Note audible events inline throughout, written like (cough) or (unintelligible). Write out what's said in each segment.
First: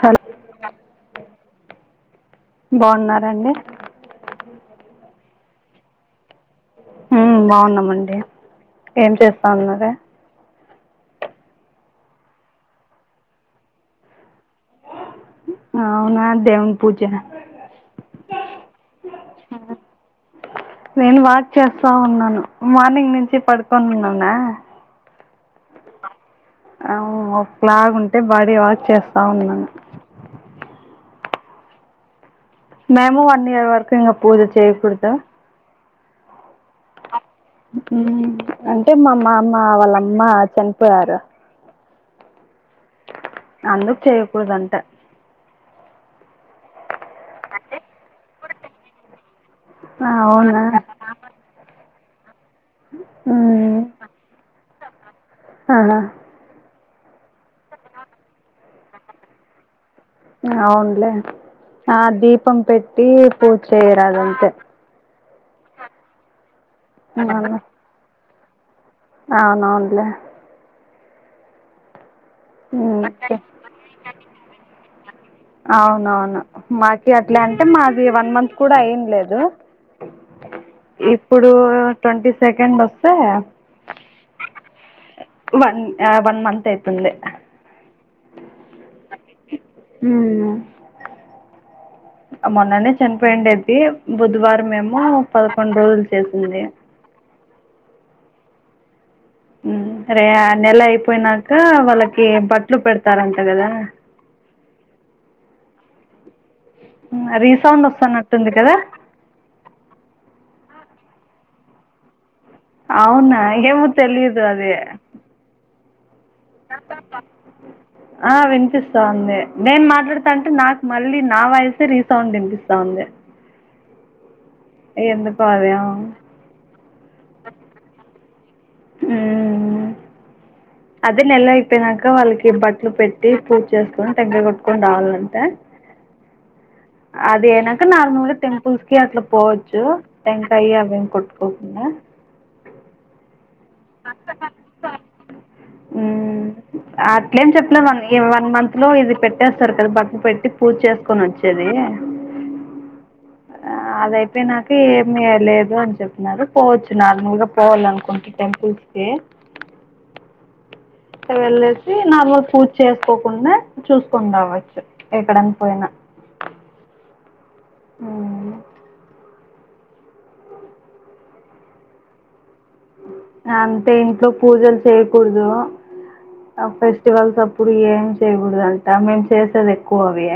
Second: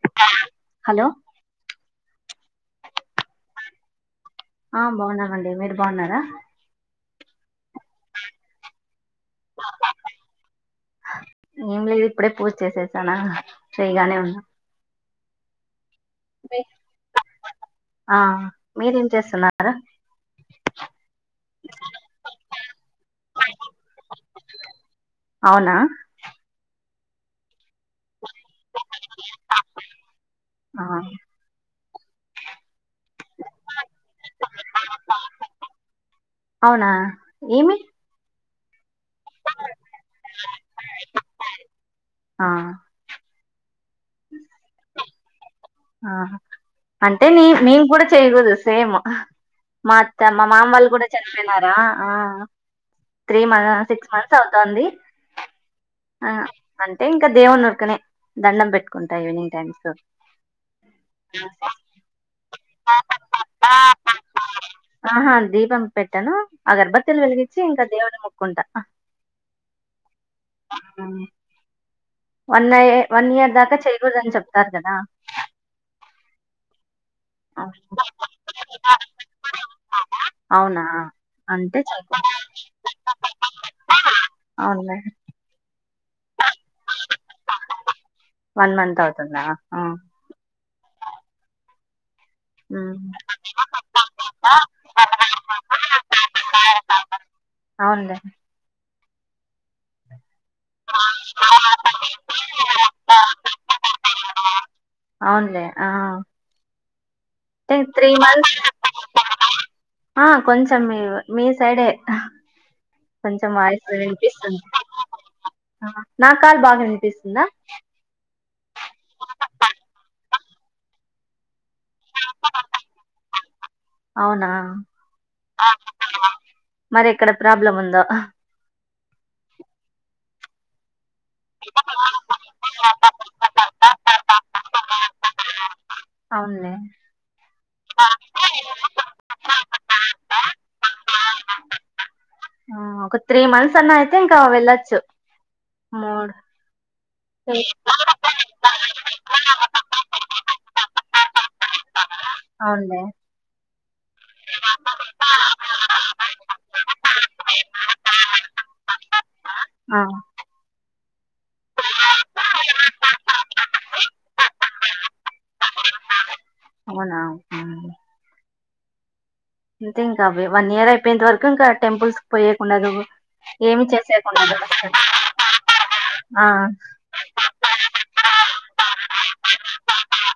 Hello hello బాన్నార అండి ఆ బాగున్నామండి మీరు బాగున్నారా హమ్ బాగున్నామండి ఏం చేస్తా ఉన్నరు ఏం లేదు ఇప్పుడే పూజ చేసేత్తనా చేయగానే ఉన్నా అవునా దేవుని పూజ ఆ మీరేం చేస్తున్నారు నేను వాక్ చేస్తా ఉన్నాను మార్నింగ్ నుంచి పడుకోని ఉన్నానే అవునా ఆ ఒకలాగు ఉంటే బాడీ వాష్ చేస్తా ఉన్నా ఆ మేము వన్ ఇయర్ వరకు ఇంగ పూజ చేయ్యకూడదు అవునా ఏమి ఉ అంటే మా మామ్మ వాళ్ళమ్మ చనిపోయారు. ఆ అందుకు చేయకూడదంట ఆ అంటే నీ నేను కూడా చేయకూదు సేమ్ ఆ, మాత్త మా అవునా మామ వాళ్ళు కూడా చనిపోయినారా ఆ త్రీ మ ఉమ్ సిక్స్ మంత్స్ అవుతాంది అవునా ఆ అంటే ఇంకా దేవుని నూరికనే దండం పెట్టుకుంటా ఈవినింగ్ టైమ్స్ అవునులే ఆ దీపం పెట్టి పూజ చెయ్యరాదంతే ఆహా దీపం పెట్టను ఆగర్భత్తిలు వెలిగించి ఇంకా దేవుడిని మొక్కుంటా అవును అవునులే అ వన్ ఎ వన్ ఓకే ఇయర్ దాకా చేయకూడదని చెప్తారు కదా అవునవును మాకి అట్ల అంటే అవు- మాది వన్ మంత్ కుడా అయ్యింలేదు అవునా ఇప్పుడు అంటే చెప్పు ట్వంటీ సెకండ్ ఒస్తే అవునులే వన్ యా వన్ మంతైతుంది. వన్ మంతౌతుందా ఆ. మొన్ననే ఉమ్. చనిపోయిండేది బుధువారం ఎమో పదకొండ్రోజులు చేసింది. అవున్లే. హ్మ్ రే ఆ నెలైపోయినాక వాళ్ళకి బట్ట్లు పెడతారంట గదా. అవున్లే ఆ. హ్మ్ రీసౌండ్ వస్తనట్టుంది గదా. ఆ కొంచం మీ మీ సైడే. అవునా కొంచెం ఏమో వాయిస్ తెలీదు వినిపిస్తుంది. అది నా కాల్ బాగా వినిపిస్తుందా. ఆ వినిపిస్తా ఉంది నేన్ మాట్లాడతాంటే నాకు మళ్ళీ నా వాయసే రీస్. సౌండ్ ఇనిపిస్త ఉంది. అవునా. ఎందుకో అది ఆ. మరెక్కడ ప్రాబ్లముందో. హ్మ్ మ్మ్. అదే నెలైపోయినాక వాళ్ళకి బట్ట్లు పెట్టి పూచేసుకొని టెంకాయ గొట్టు. కొని రావాల్నంటా. అవున్లే. అది అయినాక నార్మల్గా టెంపుల్స్ కి అట్ల పోవొచ్చు. టెంకాయి అవేం కొట్టుకోకుండా. ఆ ఒక. త్రీ మంత్స్ అన్నా అయితే ఇంక వెళ్ళచ్చు మూడు (unintelligible) ఈ వన్ మంత్లో ఇది పెట్టేస్తారు కదా బట్లు పెట్టి పూచేసుకొనొచ్చేది. అవునులే అదైపోయినాకీ. హ్మ్ ఏ లేదు అని చెప్తున్నారు పోవచ్చు నార్మల్గా పోవాలనుకుంటే టెంపుల్స్ కి. హా. ఏ వెళ్లెసి నార్మల్ పూజ్ చేసుకోకుండా చూసుకొన్ రావచ్చు. ఎక్కడన్ పోయినా. అవునా హ్మ్. హ్మ్. ఇంతే ఇంకా అవి వన్ ఇయర్ అయిపోయెంత వరకు ఇంకా టెంపుల్స్. పోయెకుండదు ఏమి అంతే ఇంట్లో చేసేకుండదు. ఆ ఫెస్టివల్స్ అప్పుడు ఏం చేయగూడదంట మేము చేసేదెక్కువదే.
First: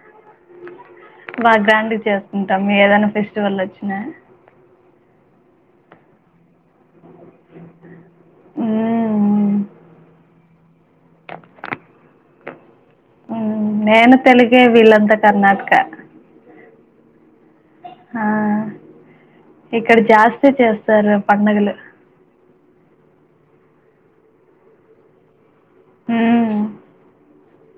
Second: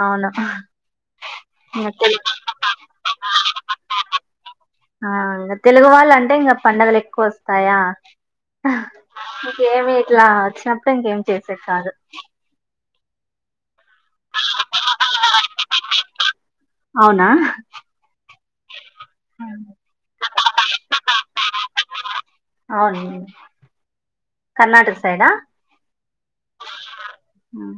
అవున అవును. బా ఇంగ గ్రాండ్ తెలు చేసుకుంటాం ఏదైనా ఫెస్టివల్లొచ్చినా. ఆ ఇంగ తెలుగు వాళ్ళంటే ఇంగా పండగలె. క్కు వస్తాయా ఉమ్. ఇంకేమి ఇట్లా వచ్చినప్పుడు ఇంకేమి చేసేది కాదు. మ్మ్ నేను తెలుగే వీళ్ళంతా కర్ణాట్క. అవునా. హా ఉమ్. ఇక్కడ జాస్తి చేస్తారు పండగలు. అవును కర్ణాటక సైడా. ఉమ్. హ్మ్.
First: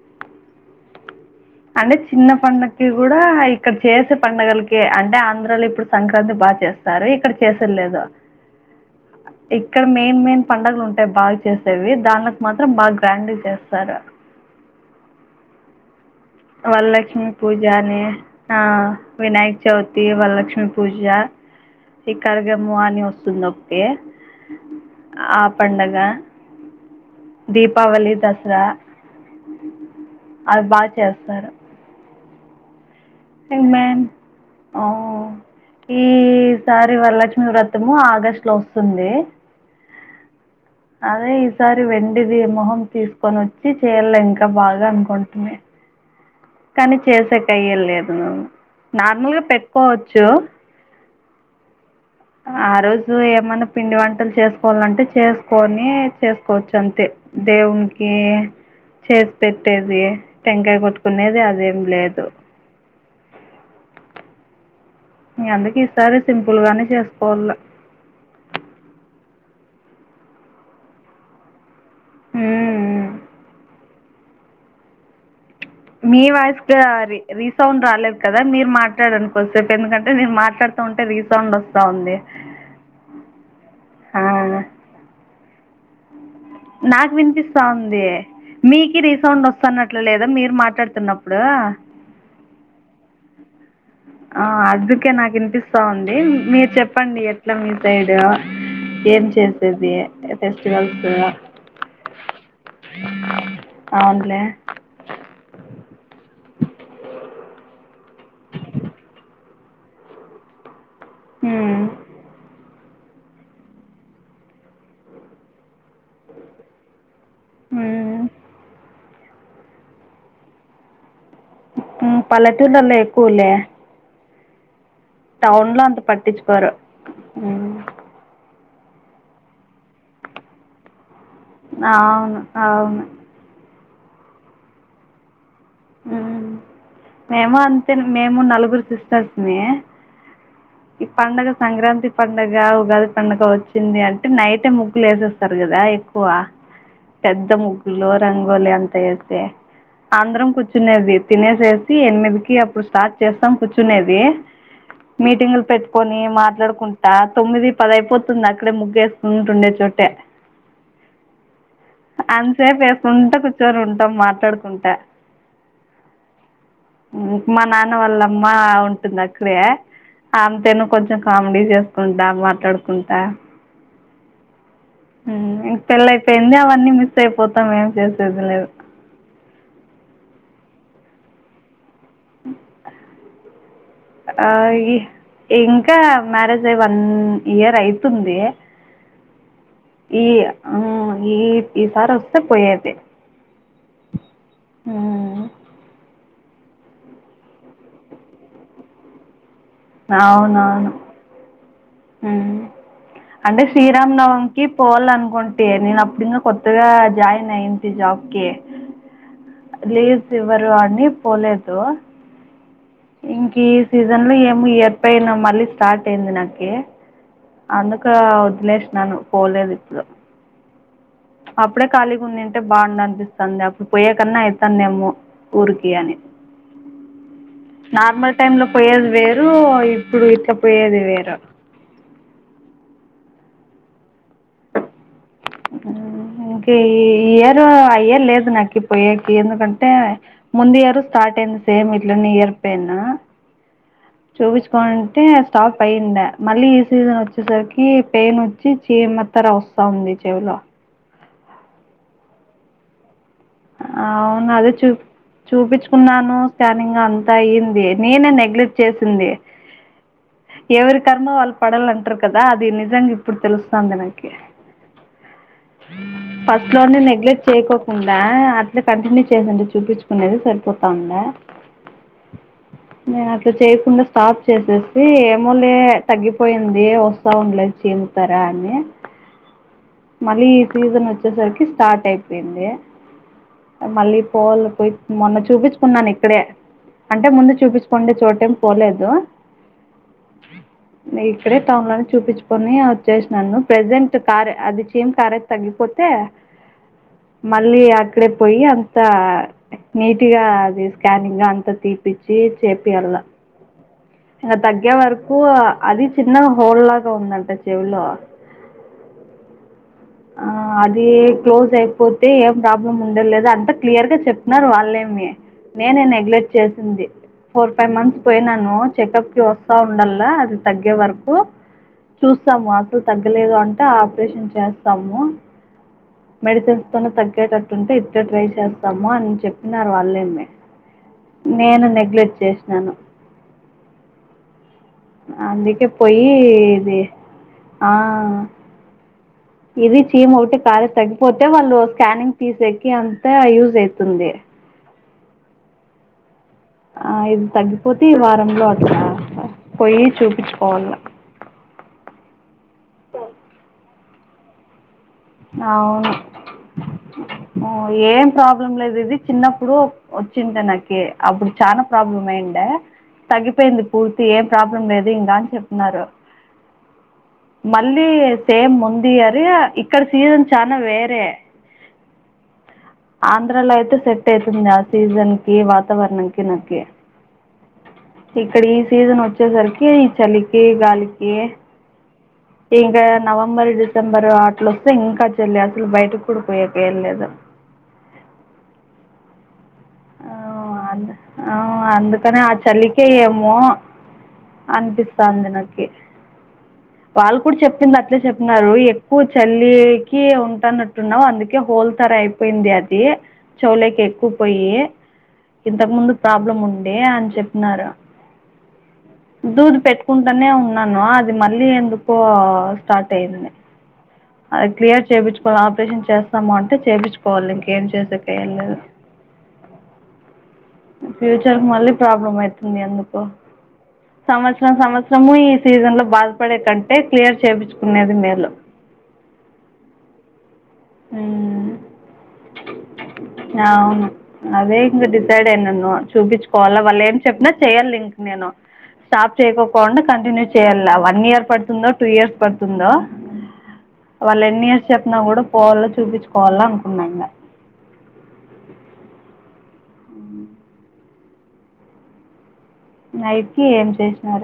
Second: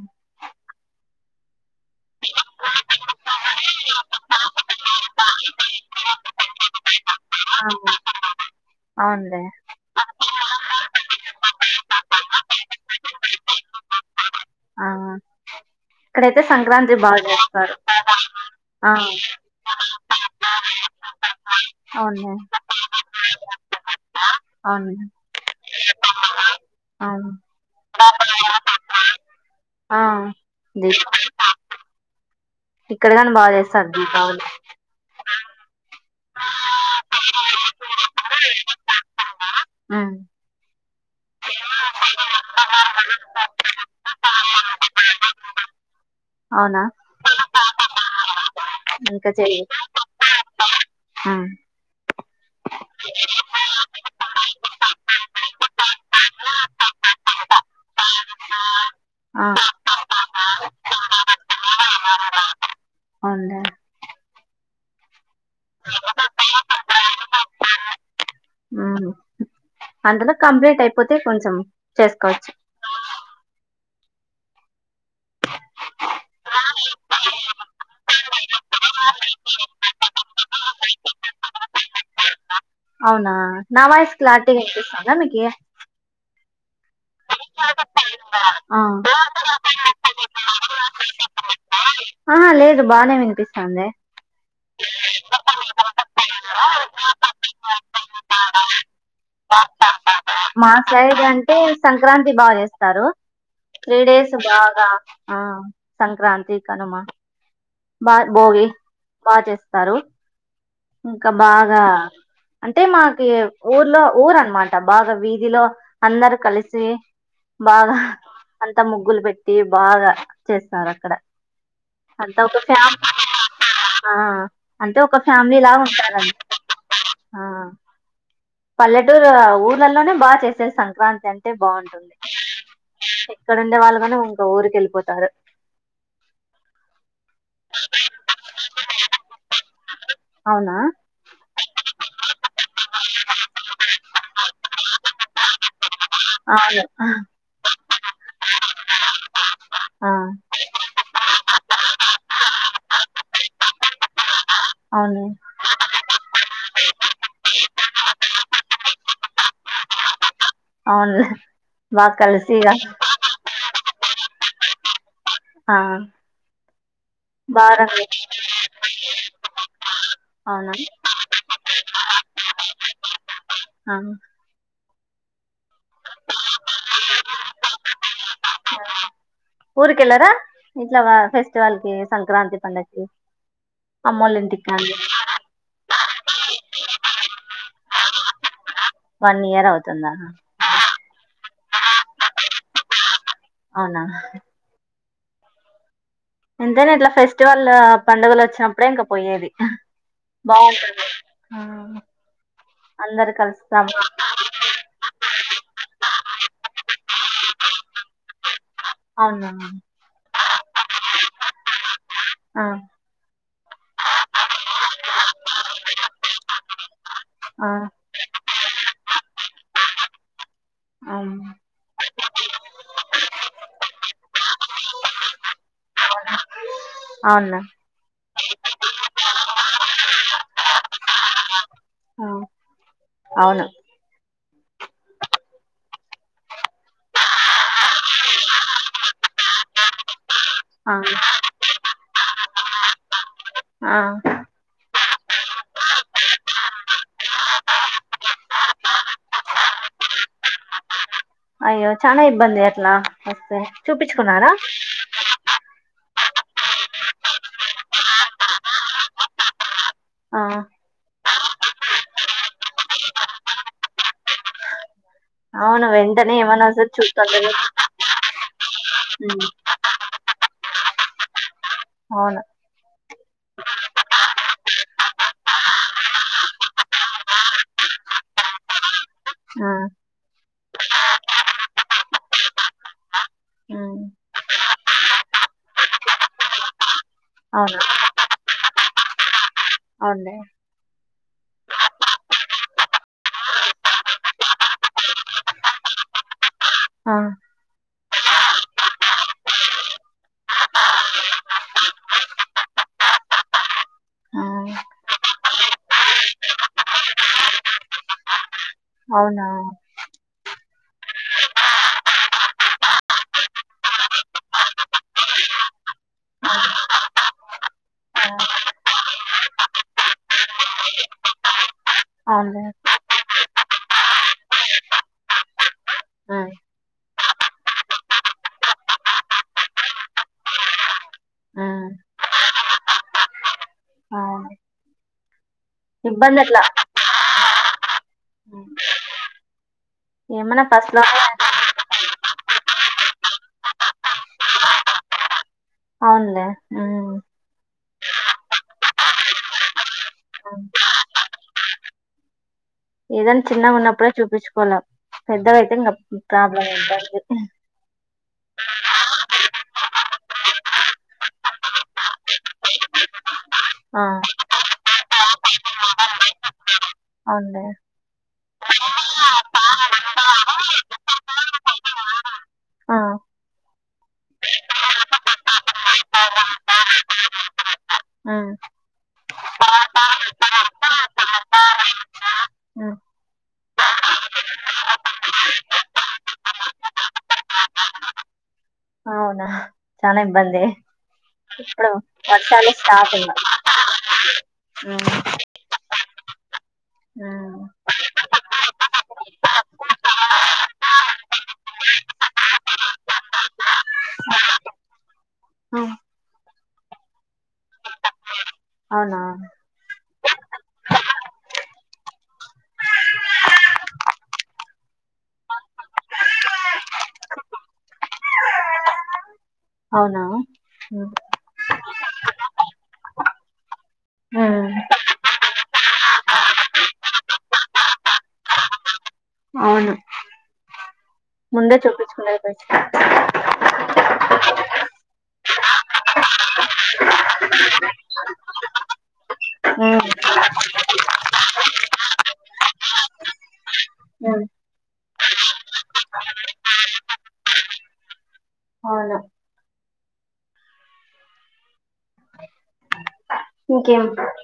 అంటే చిన్న పండక్కి గూడా ఇక్కడ చేసే పండగల్కి అంటే ఆంధ్రాలో ఇప్పుడు. సంక్రాంతి బాగా చేస్తారు ఇక్కడ చేసేద్ అవును లేదు అవునులే ఇక్కడ మెయిన్ మెయిన్ పండుగలుంటయి బాగా చేస్ సేది దాన్లక్ మాత్రం బాగా గ్రాండ్ చేస్తారు. ఆ ఇక్కడైతే సంక్రాంతి బాగా వరలక్ష్మి పూజ చేస్తారు అనీ ఆ వినాయక్ చవితి, వరలక్ష్మి పూజ ఈ అవునులే కర్గము అని వస్తుంద్ ఒకటీ అవును ఆ పండగా అవును దీపావళి, దసరా ఆ అది బాగా ది చేస్తారు. ఇక్కడ గాని బాగ్ చేస్తర్ దీపావళి అవ్ ఈ సారి వరలక్ష్మి వ్రతము ఆగస్ట్లో వస్తుంది. అదే ఈసారి వెండిది మొహం తీసుకొన్ వచ్చి చెయ్యల ఇంకా బాగా అనుకుంటిని. అవునా కానీ చేసేకయ్యేలేదును నార్మల్గా పెట్టుకోవచ్చు. హ ఆ రోజు ఏమన్నా పిండి వంటల్ చేస్కోవాలంటే చేసుకోనీ చేస్కోవచ్చు అంతే దేవునికీ చేస్ ఆ. పెట్టేది టెంకాయ కొట్టుకునేది అదేం లేదు. ఉందా ఇగ అందుకే ఈసారి సింపుల్గానే చేస్కోవల్ల అంతలో కంప్లీంట్ అయిపోతే కొంచం చేస్కోవచ్ మీ వాయిస్ క్లారి రీసౌండ్ రాలేద్ కదా మీర్ మాట్లాడండి కోద్దిసేప్ ఎందుకంటే నేన్ మాట్లాడ్తా ఉంటే రీసౌండ్ వస్తా ఉంది. అవునా నా వాయిస్ క్లారిటీగా ఇన్పిస్తుందా మీకీ నాక్ విన్పిస్తా ఉంది ఆ మీకి రీసౌండ్ వస్తన్నట్లు లే ద మీర్ మాట్లాడుతున్నప్పుడు ఆ లేదు బానే విన్పిస్తాందే ఆ అందుకే నాక్ ఇన్పిస్తా ఉంది మీర్ చెప్పండి ఎట్ల మీ సైడ్ ఏం చేసేది మా ఫెస్టివల్స్ సైడ్ అంటే సంక్రాంతి బాగా చేస్తారు. త్రీ డేస్ అవునులే బాగా ఆ సంక్రాంతి, కనుమ బా బోగి బాగా చేస్తారు ఇంకా బాగా ఉమ్, అంటే మాకి ఊర్లో ఊర్ అన్మాట బాగా వీధిలో అందరు కలిసి బాగా ఉమ్, అంత ముగ్ ముగ్గులు పెట్టి బాగా చేస్తార్ అక్కడ ఉమ్, అంత ఒక పల్లెటూళ్ళల్లో ఫ్యామిలీ ఎక్కువలే ఆ అంటే ఒక ఫ్యా టౌన్లో అంత పట్టిచ్కోరు. పల్లెటూర్ ఊర్లలోనే బాగా చేసేద్ సంక్రాంతి అంటే బాగుంటుంది. అవును అవును ఇక్కడ్ ఉండే వాళ్ళు గని ఇంకో ఊరికెళ్ళిపోతారు. మ్ మేము అంతే మేము నలుగురు సిస్టర్స్ మీ అవునా ఈ పండగ సంక్రాంతి పండగ, ఉగాది పండగ వచ్చింది అంటే నైటే ముగ్గుల్ ఏసేస్తారు గదా ఎక్కు వ అవును పెద్ద ముగ్గులో రంగోలి అంత ఏసి ఆ అందరం కూచ్ చునేది తినేసేసి ఎనిమిదికి అప్పుడు స్టార్ట్ చేస్తాం కూర్చునేది అవును మీటింగ్లు పెట్టుకొని మాట్లాడుకుంటా తొమ్మిది పదైపోతుంద్ అక్కడే ముగ్గుస్కుంటుండే చోటే అవును బాగా కలిసి ఇగ అంతేసేపు ఉంటా కూచ్చోని ఉంటాం మాట్లాడుకుంటా ఆ మా బాగా నాన్న రంగు- వాళ్ళమ్మ ఉంటుంది అక్కడే అవునా అంతేను కొంచం కామెడీ చేస్కుంటా మాట్లాడుకుంటా అ ఉ ఇంక పెళ్ళేపేంది అవన్నీ మిస్ అయిపోతాం ఏం చేసేది లేదు ఊరికెలరా ఇట్లా వా ఫెస్ట్ తల్కి సంక్రాంతి పండక్కి ఆ, అమ్మోలీన్టిక్ కానీ ఈ ఇంకా మ్యారేజ్ అయి వన్ ఇయర్ అయితుంది. వన్ ఇయర్ అవ్ ఈ ఆ ఈ ఈ సారి ఒస్తే పోయేదే అవునా ఉ అందరు అట్లా ఫెస్టివల్ ఆ పండుగలు ఒచ్చినప్పుడే ఇంక పోయేది అవునవును బాగుంటది ఉ అందరక అంటే సిరాం నవంకి పోవాలన్కుంటే నేను అప్పుడు ఇంగ కొత్తగా జాయిన్ అయింది జాబ్కి అవునా లీవ్ ఇవ్వరు అని పోలేదు ఆ ఇంకిసజన్ లో ఏమో ఎప్పెన మళ్ళీ స్టార్ట్ అయింది నాకి ఆ అను కా ఒద్లేష్నాను పోలేదు ఇప్పుడు అవును అప్పుడే ఖాళీగున్నింటే బావున్ అన్పిస్తంది పోయే కన్నా ఎత్తందేమో ఉరుకేయని అవున్న నార్మల్ టైమ్ లో పోయేది వేరూ ఇప్పుడు ఇట్లా పోయేది వేరు అవున ఇంకా ఈ ఈయరు అయ్యర్ లేదు నాకీ పోయేకి ఎందుకంటే ముందు ఆ ఇయరు స్టార్ట్ అయింది సేమ్ ఇట్లనే ఇయర్ పెనా ఆ చూపించుకో అంటే స్టాప్ అయ్యింద మళ్ళీ ఈ సీజన్ ఒచ్చేసరికి పెయిన్ ఒచ్చి చిరన ఇత్తర వస్స ఉంది చెవులో అయ్యో చనా ఇబ్బంది అట్లా వస్తే చూపించుకున్నారా అవును అదే చూ చూపించుకున్నాను స్కానింగ్ అంత అయ్యింది నేనే నెగ్లెక్ట్ చేసింది. ఆ ఎవరి కర్మవాళ్ళు పడాల అంట్ర కదా అది నిజంగా ఇప్పుడు తెలుస్తాంది నాకి అవును వెంటనే ఏమన్నా వస్తే ఫస్ట్లోనే చూస్తాను నెగ్లెక్ట్ చేయికోడ్దు తా అట్లే కంటిన్యూ చేసింది చూపించుకునేది సరిపోతా ఉందా అవును నేను అట్లా చేయకుండా సాఫ్ చేసేసి ఏమోలే తగ్గిపోయింది వోస్ సౌండ్ల చింముతారా అని ఆ మళ్ళీ ఈ సీజన్ ఒచ్చేసరికి స్టార్ట్ అయిపెంది ఉమ్ మళ్ళీ పోల పోయి మొన్న చూపించుకున్నాను ఇక్కడే అంటే ముందు అవునా చూపించకోండి చోటెం పోలేదు అవునే ఇక్కడే టౌన్ లోనే చూపిచ్చుకొని వచ్చేసినాను ప్రజెంట్ కార్ అది చేమ్ కారే తగ్గిపోతే ఆ మళ్ళీ అక్కడే పోయి అంత నీట్గా అది స్కానింగ్ అంతా తీపిచ్చి చేపియ్యాల ఆ ఇక తగ్గే వరకు ఆ అది చిన్నగ హోల్ లాగా ఉందంట చెవులో అవునా ఆ అది క్లోజ్ అయిపోతే ఏం ప్రాబ్లం ఉండలేదు అంతా క్లియర్ గా చెప్పినారు వాళ్ళేమి నేనే నెగ్లెక్ట్ చేసింది. ఫోర్, ఫైవ్ మంత్స్ ఆ, పోయినాను చెకప్ కి వస్తా ఉండల్లా, అది తగ్గే వరకు అవునులే చూస్తాము అసలు తగ్గలేదు అంటే ఆపరేషన్ చేస్తాము. ఉమ్ మెడిసిన్స్ తోనే తగ్గేటట్టు ఉంటే ఇద్దే ట్రై చేస్తాము అని చెప్పినారు వాళ్ళేమే నేను ఉమ్ నెగ్లెక్ట్ చేసినాను, అవును అందు కే పొయ్యి ఇబ్బంది అట్లా ఇది ఆ ఇది చీమ్ ఒకటి ఏమన్నా కారె ఫస్ట్ లో తగ్గిపోతే వాళ్ళు స్కానింగ్ తీసేకి అంత యూజ్ ఐతుంది. అవునులే ఉమ్ ఆ ఇది తగ్గిపోతే ఈ వారంలో అట్ల పోయి చూపించుకోవాల్ల ఏదన్న చిన్నగున్నప్పుడే చూపించుకోల పెద్దగయితే ఇంగ ప్రాబ్లమ్ ఉ ఉమ్ ఏం ప్రాబ్లం లేదు ఇది చిన్నప్పుడు వచ్చింటె నాకి అప్పుడు చాలా ప్రాబ్లం అయ్యండే తగ్గిపోయింది ఆ పూర్తి ఏం ప్రాబ్లం లేదు ఇంకా అని చెప్తున్నారు. అవునులే మళ్ళీ సేమ్ ముంది అరి ఇక్ ఇక్కడ సీజన్ చానా వేరే ఆ ఆంధ్రాలో అయితే సెట్ అయితుందా సీజన్ కి వాతావరణంకి నాకి ఉమ్ ఇక్కడీ సీజన్ వచ్చేసరికి ఈ చలికి గాలికి ఈ ఉమ్ ఇంకా నవంబర్, డిసెంబర్ ఆట్లో ఇంకా చెల్లి అసలు బయటకు కూడ పోయే పేయలేదు అవునా చానా ఆ ఇబ్బందే ఆ ఇప్పుడు అందుకనే ఆ వర్షాలు చలికే స్టార్ట్ ఇంగ ఏమో అనిపిస్తాంది నకి వాళ్ళు కూడ మ్మ్ చెప్పింది అట్లే చెప్పినారు, ఎక్కువ చల్లీకి ఉంటాన్నట్టు న్నావు అందుకే హోల్ తర అయిపోయింది అది, చవులేకి ఎక్కువ పోయి మ్మ్ ఇంతకు ముందు ప్రాబ్లం ఉండే అని చెప్పినారు అవునా దూది పెట్టుకుంటనే ఉన్నానా అది మళ్ళీ ఎందుకో స్టార్ట్ అయింది. అది క్లియర్ చేపించుకోవాలి ఆపరేషన్ చేస్తాము అంటే చేపించుకోవాలి ఇంకేం చేసేకేం లేదు అవునా మ్మ్ ఫ్యూచర్ మళ్లీ ప్రాబ్లమ్ అయితుంది అందుకు సంవత్సరం సంవత్సరము ఈ సీజన్ లో బాధపడే కంటే క్లియర్ చేపించుకునేది మేలు అవును ఉమ్ ముందే చూపిచ్చుకునేది బెస్ట్ ఆ అవును అదే ఇంగ డిసైడ్ అయి నన్ను చూపించుకోవాల్లా వాళ్ళు ఏం చెప్పినా చెయ్యాలి ఇంక నేను. స్టాప్ చేయకోకుండా మ్మ్ కంటిన్యూ చేయల్లా వన్ ఇయర్ పడుతుందో, టూ ఇయర్స్ పడుతుందో మ్మ్ వాళ్ళేన్నియర్స్ చెప్పినా గుడ పోవాల్ల చూపించుకోవాల్ల అనుకున్నా ఇంగ అవును (unintelligible) (inaudible) నైట్కి ఏం ఇంకేం చేసినార.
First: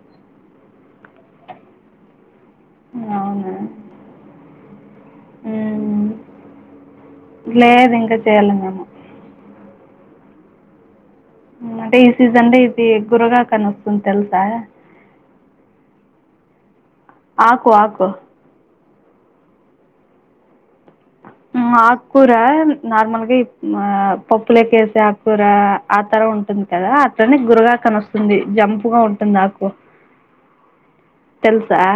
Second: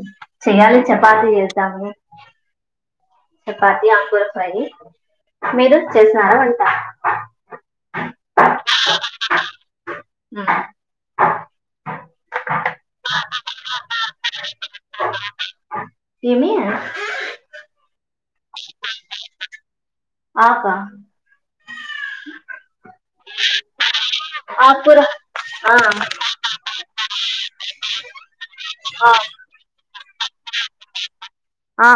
(inaudible) చెయ్యాలి చపాతి చేద్దామని అవునా చపాతి ఆకూర ఫ్రై. మీరు చేసినార వంట. లేద్ ఇంకా చేయలే మేము. (unintelligible) అంటే ఈ సీజన్దే ఇది గురగాఆకు వస్తుంది తెల్సా. ఏమీ ఆకు ఆకు ఆకా మా ఆకూర నార్మల్గా ఈ పప్పులే ఆకుకూర కేసే ఆకు. కూర ఆ తర ఉంటుంది కదా అట్లనే గురగాఆకు అనివస్తుంది జంపుగా ఆ ఉంటుంది ఆకు. (inaudible) తెల్సా ఆ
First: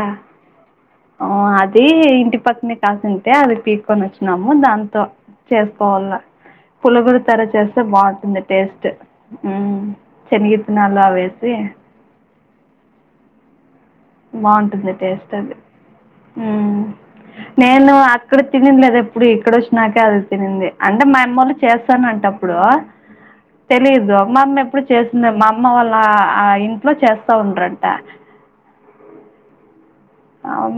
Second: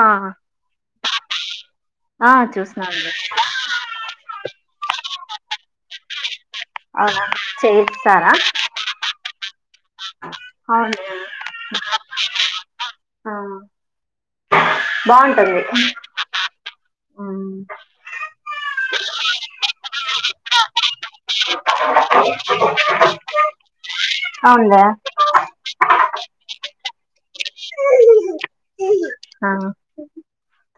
హ్మ అది ఆ ఇంటి పక్కనే చూసినాను కాసింటే అది పీ. కొని వచ్చినాము దాంతో చేసుకోవాల. పులగూర అవునా తర చేస్తే చేస్తారా బాగుంటుంది టేస్ట్. అవును చెనిగిత్తినాలు అవి వేసి. ఆ బాగుంటుంది టేస్ట్ ఉం బాగుంటుంది ఉమ్. నేను. అక్కడ తినింది లేదు ఎప్పుడు ఇక్కడ వచ్చినాకే అది తినింది అంటే మా అమ్మెళ్ళు చేస్తానంటప్పుడు. తెలీదు అమమ్మ ఎప్పుడు అవునులే చేస్తుంది మా అమ్మ వాళ్ళ ఆ ఇంట్లో చేస్తా ఉండ్రంట. ఆ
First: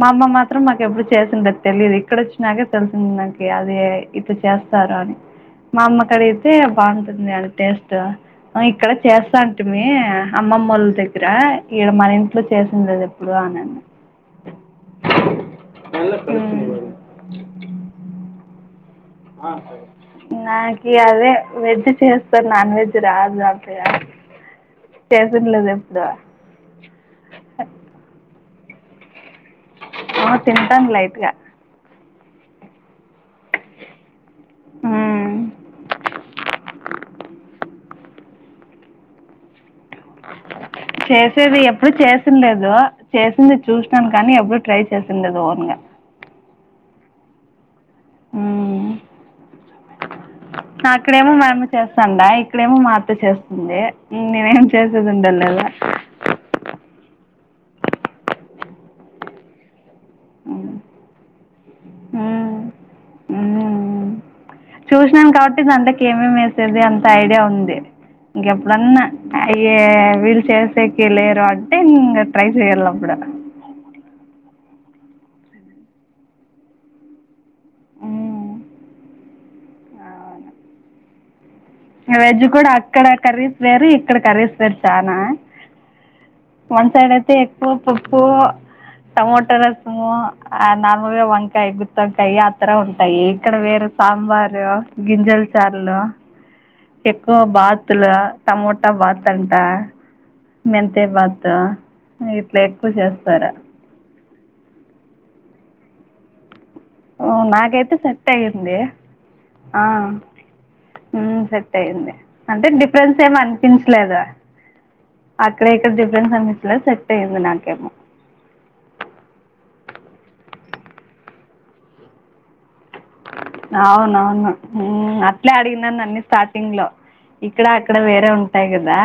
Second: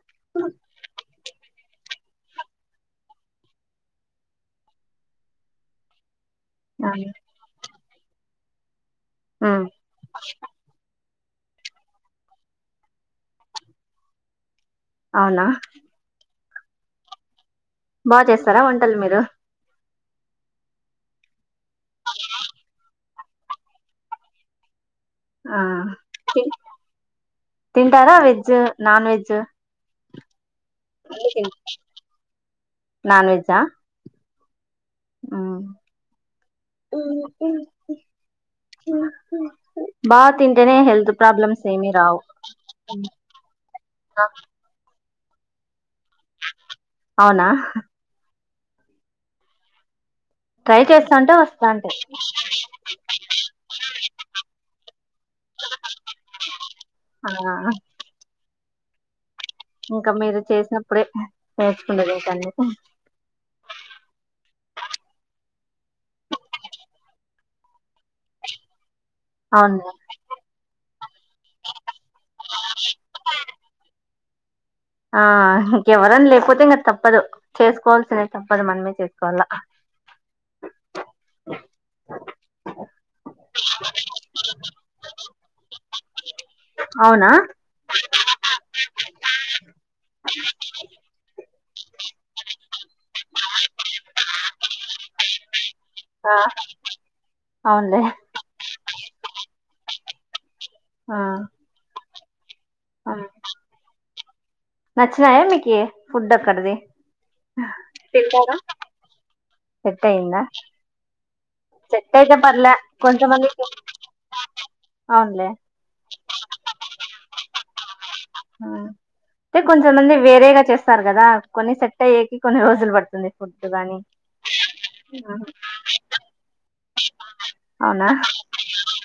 మా ఆమ్మ మాత్రం మాకు ఎప్పుడు చేసిండేది తెలీదు ఇక్కడ వచ్చినాకే తెలిసింది నాకి అది. ఇట్ల చేస్తారు అని మా అమ్మకడిగితే ఆ బాగుంటుంది అని టేస్ట్. ఆ ఇక్కడ చేస్తాఉంటి ఉమ్ మీ. అమ్మమొల దగ్గర ఈడ మన ఇంట్లో చేసిందిద ఎప్పుడు అనిన్న. అవునా మెల్లగ్ కల్పుకోవాలి. బాగ్ చేస్తారా వంటలు మీరు. ఆసర్ నాకీ అదే వెజ్ చేస్తాను నాన్ వెజ్ రాదు అంతగా. చేసింది ఆ లేదు ఎప్పుడు. తి- తింటారా వెజ్ నాన్ వెజ్. ఆ తింటాన్‌ లైట్గా నాన్వెెజ్జా హ్మ్ ఆ (unintelligible) చేసేది ఎప్పుడు రావు చేసిండ్న లేదు చేసింది చూసినాను కానీ ఎప్పుడు ట్రై. చేసిండను ఓన్గా. అవునా మ్మ్ ట్రై అక్కడేమో చేస్తాంటే మా అమ్మ వస్తాంటాయి చేస్తాండా ఇక్కడేమో మా అత్త చేస్తుంది నేనే ఏమి చేసేది ఉండ లేదు. ఆ ఇంకా మీరు కదా చేసినప్పుడే నేర్చుకుండేది ఇంక అన్ని మ్మ్ హా చూసినాను కాబట్టి దాంట్లోకి ఏమేమి ఏసేది అంత ఐడియా ఉంది ఇంకెప్పుడన్నా అయే అవును వీళ్ళు చేసేకి లేరు అంటే ఇంగ ట్రై చెయ్యాల్నప్పుడు ఆ ఇంకెవరనా లేకపోతే ఇంకా తప్పదు చేసుకోవాల్సినవి హ్మ్. తప్పదు మనమే చేసుకోవాల అవును ఇంగ వెజ్ కూడా అక్కడ కర్రీస్ వేరు ఇక్కడ కర్రీస్ వేరు చానా వన్ సైడ్ అవునా అయితే ఎక్కువ పప్పు టమోటా రసము ఆ నార్మల్గా వంకాయ మొత్తంకయాత్రా ఉంటాయి ఇక్కడ వేరు సాంబారు గింజలు చార్లు ఆ ఎక్కువ బాతులు టమోటా బాతు అంటా మెంతే ఆ బాత్ ఇట్లా ఎక్కువ చేస్తారా నచ్చినాయా మీకీ ఫుడ్ అక్కడిది నాకైతే సెట్ అయింది సెట్టయిందా అయ్యింది సెట్ అయితే అంటే పర్లా డిఫరెన్స్ ఏమి కొంచమంది అనిపించలేదు (inaudible) అవునులే (unintelligible) అనిటిలో సెట్యంది నాకేమ్మో అయితే కొంచంమంది వేరేగా చేస్తారు కదా కొన్ని సెట్ అయ్యేకి కొన్ని రోజులు పట్ అవునవును అట్లే అడిగినారు నన్ని స్టార్టింగ్ లో ఇక్కడ అక్కడ అవునా వేరే ఉంటాయి కదా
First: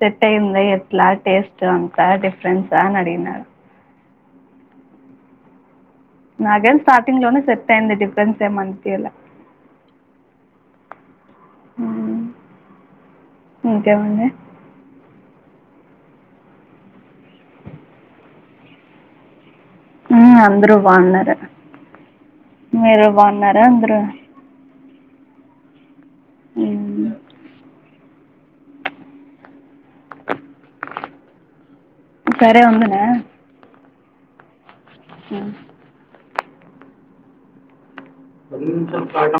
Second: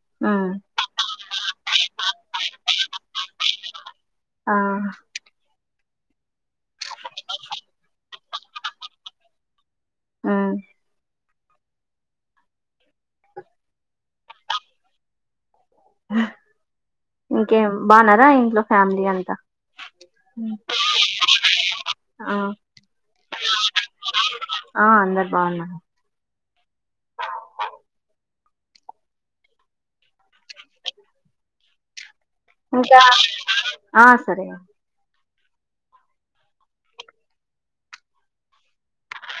సెట్ ఉమ్, అయింది ఎట్లా టేస్ట్ ఇంకా డిఫరెన్సా అని అడిగినాను ఆ నాకేం స్టార్టింగ్ లోనే సెట్ అయింది డిఫరెన్స్ ఏం అనిపియలా హ్మ్ హ్మ్ ఇంకేమండి ఇంకేం బాన్నారా ఇంట్లో ఫ్యామిలీ అంతా హ్మ్ అందరూ బాగున్నారు ఆ మీరు బాగున్నారా అందరూ ఆ అందరు బాగున్నారు హ్మ్ సరే ఉందునా ఆ సరే హ్మ్ పది స్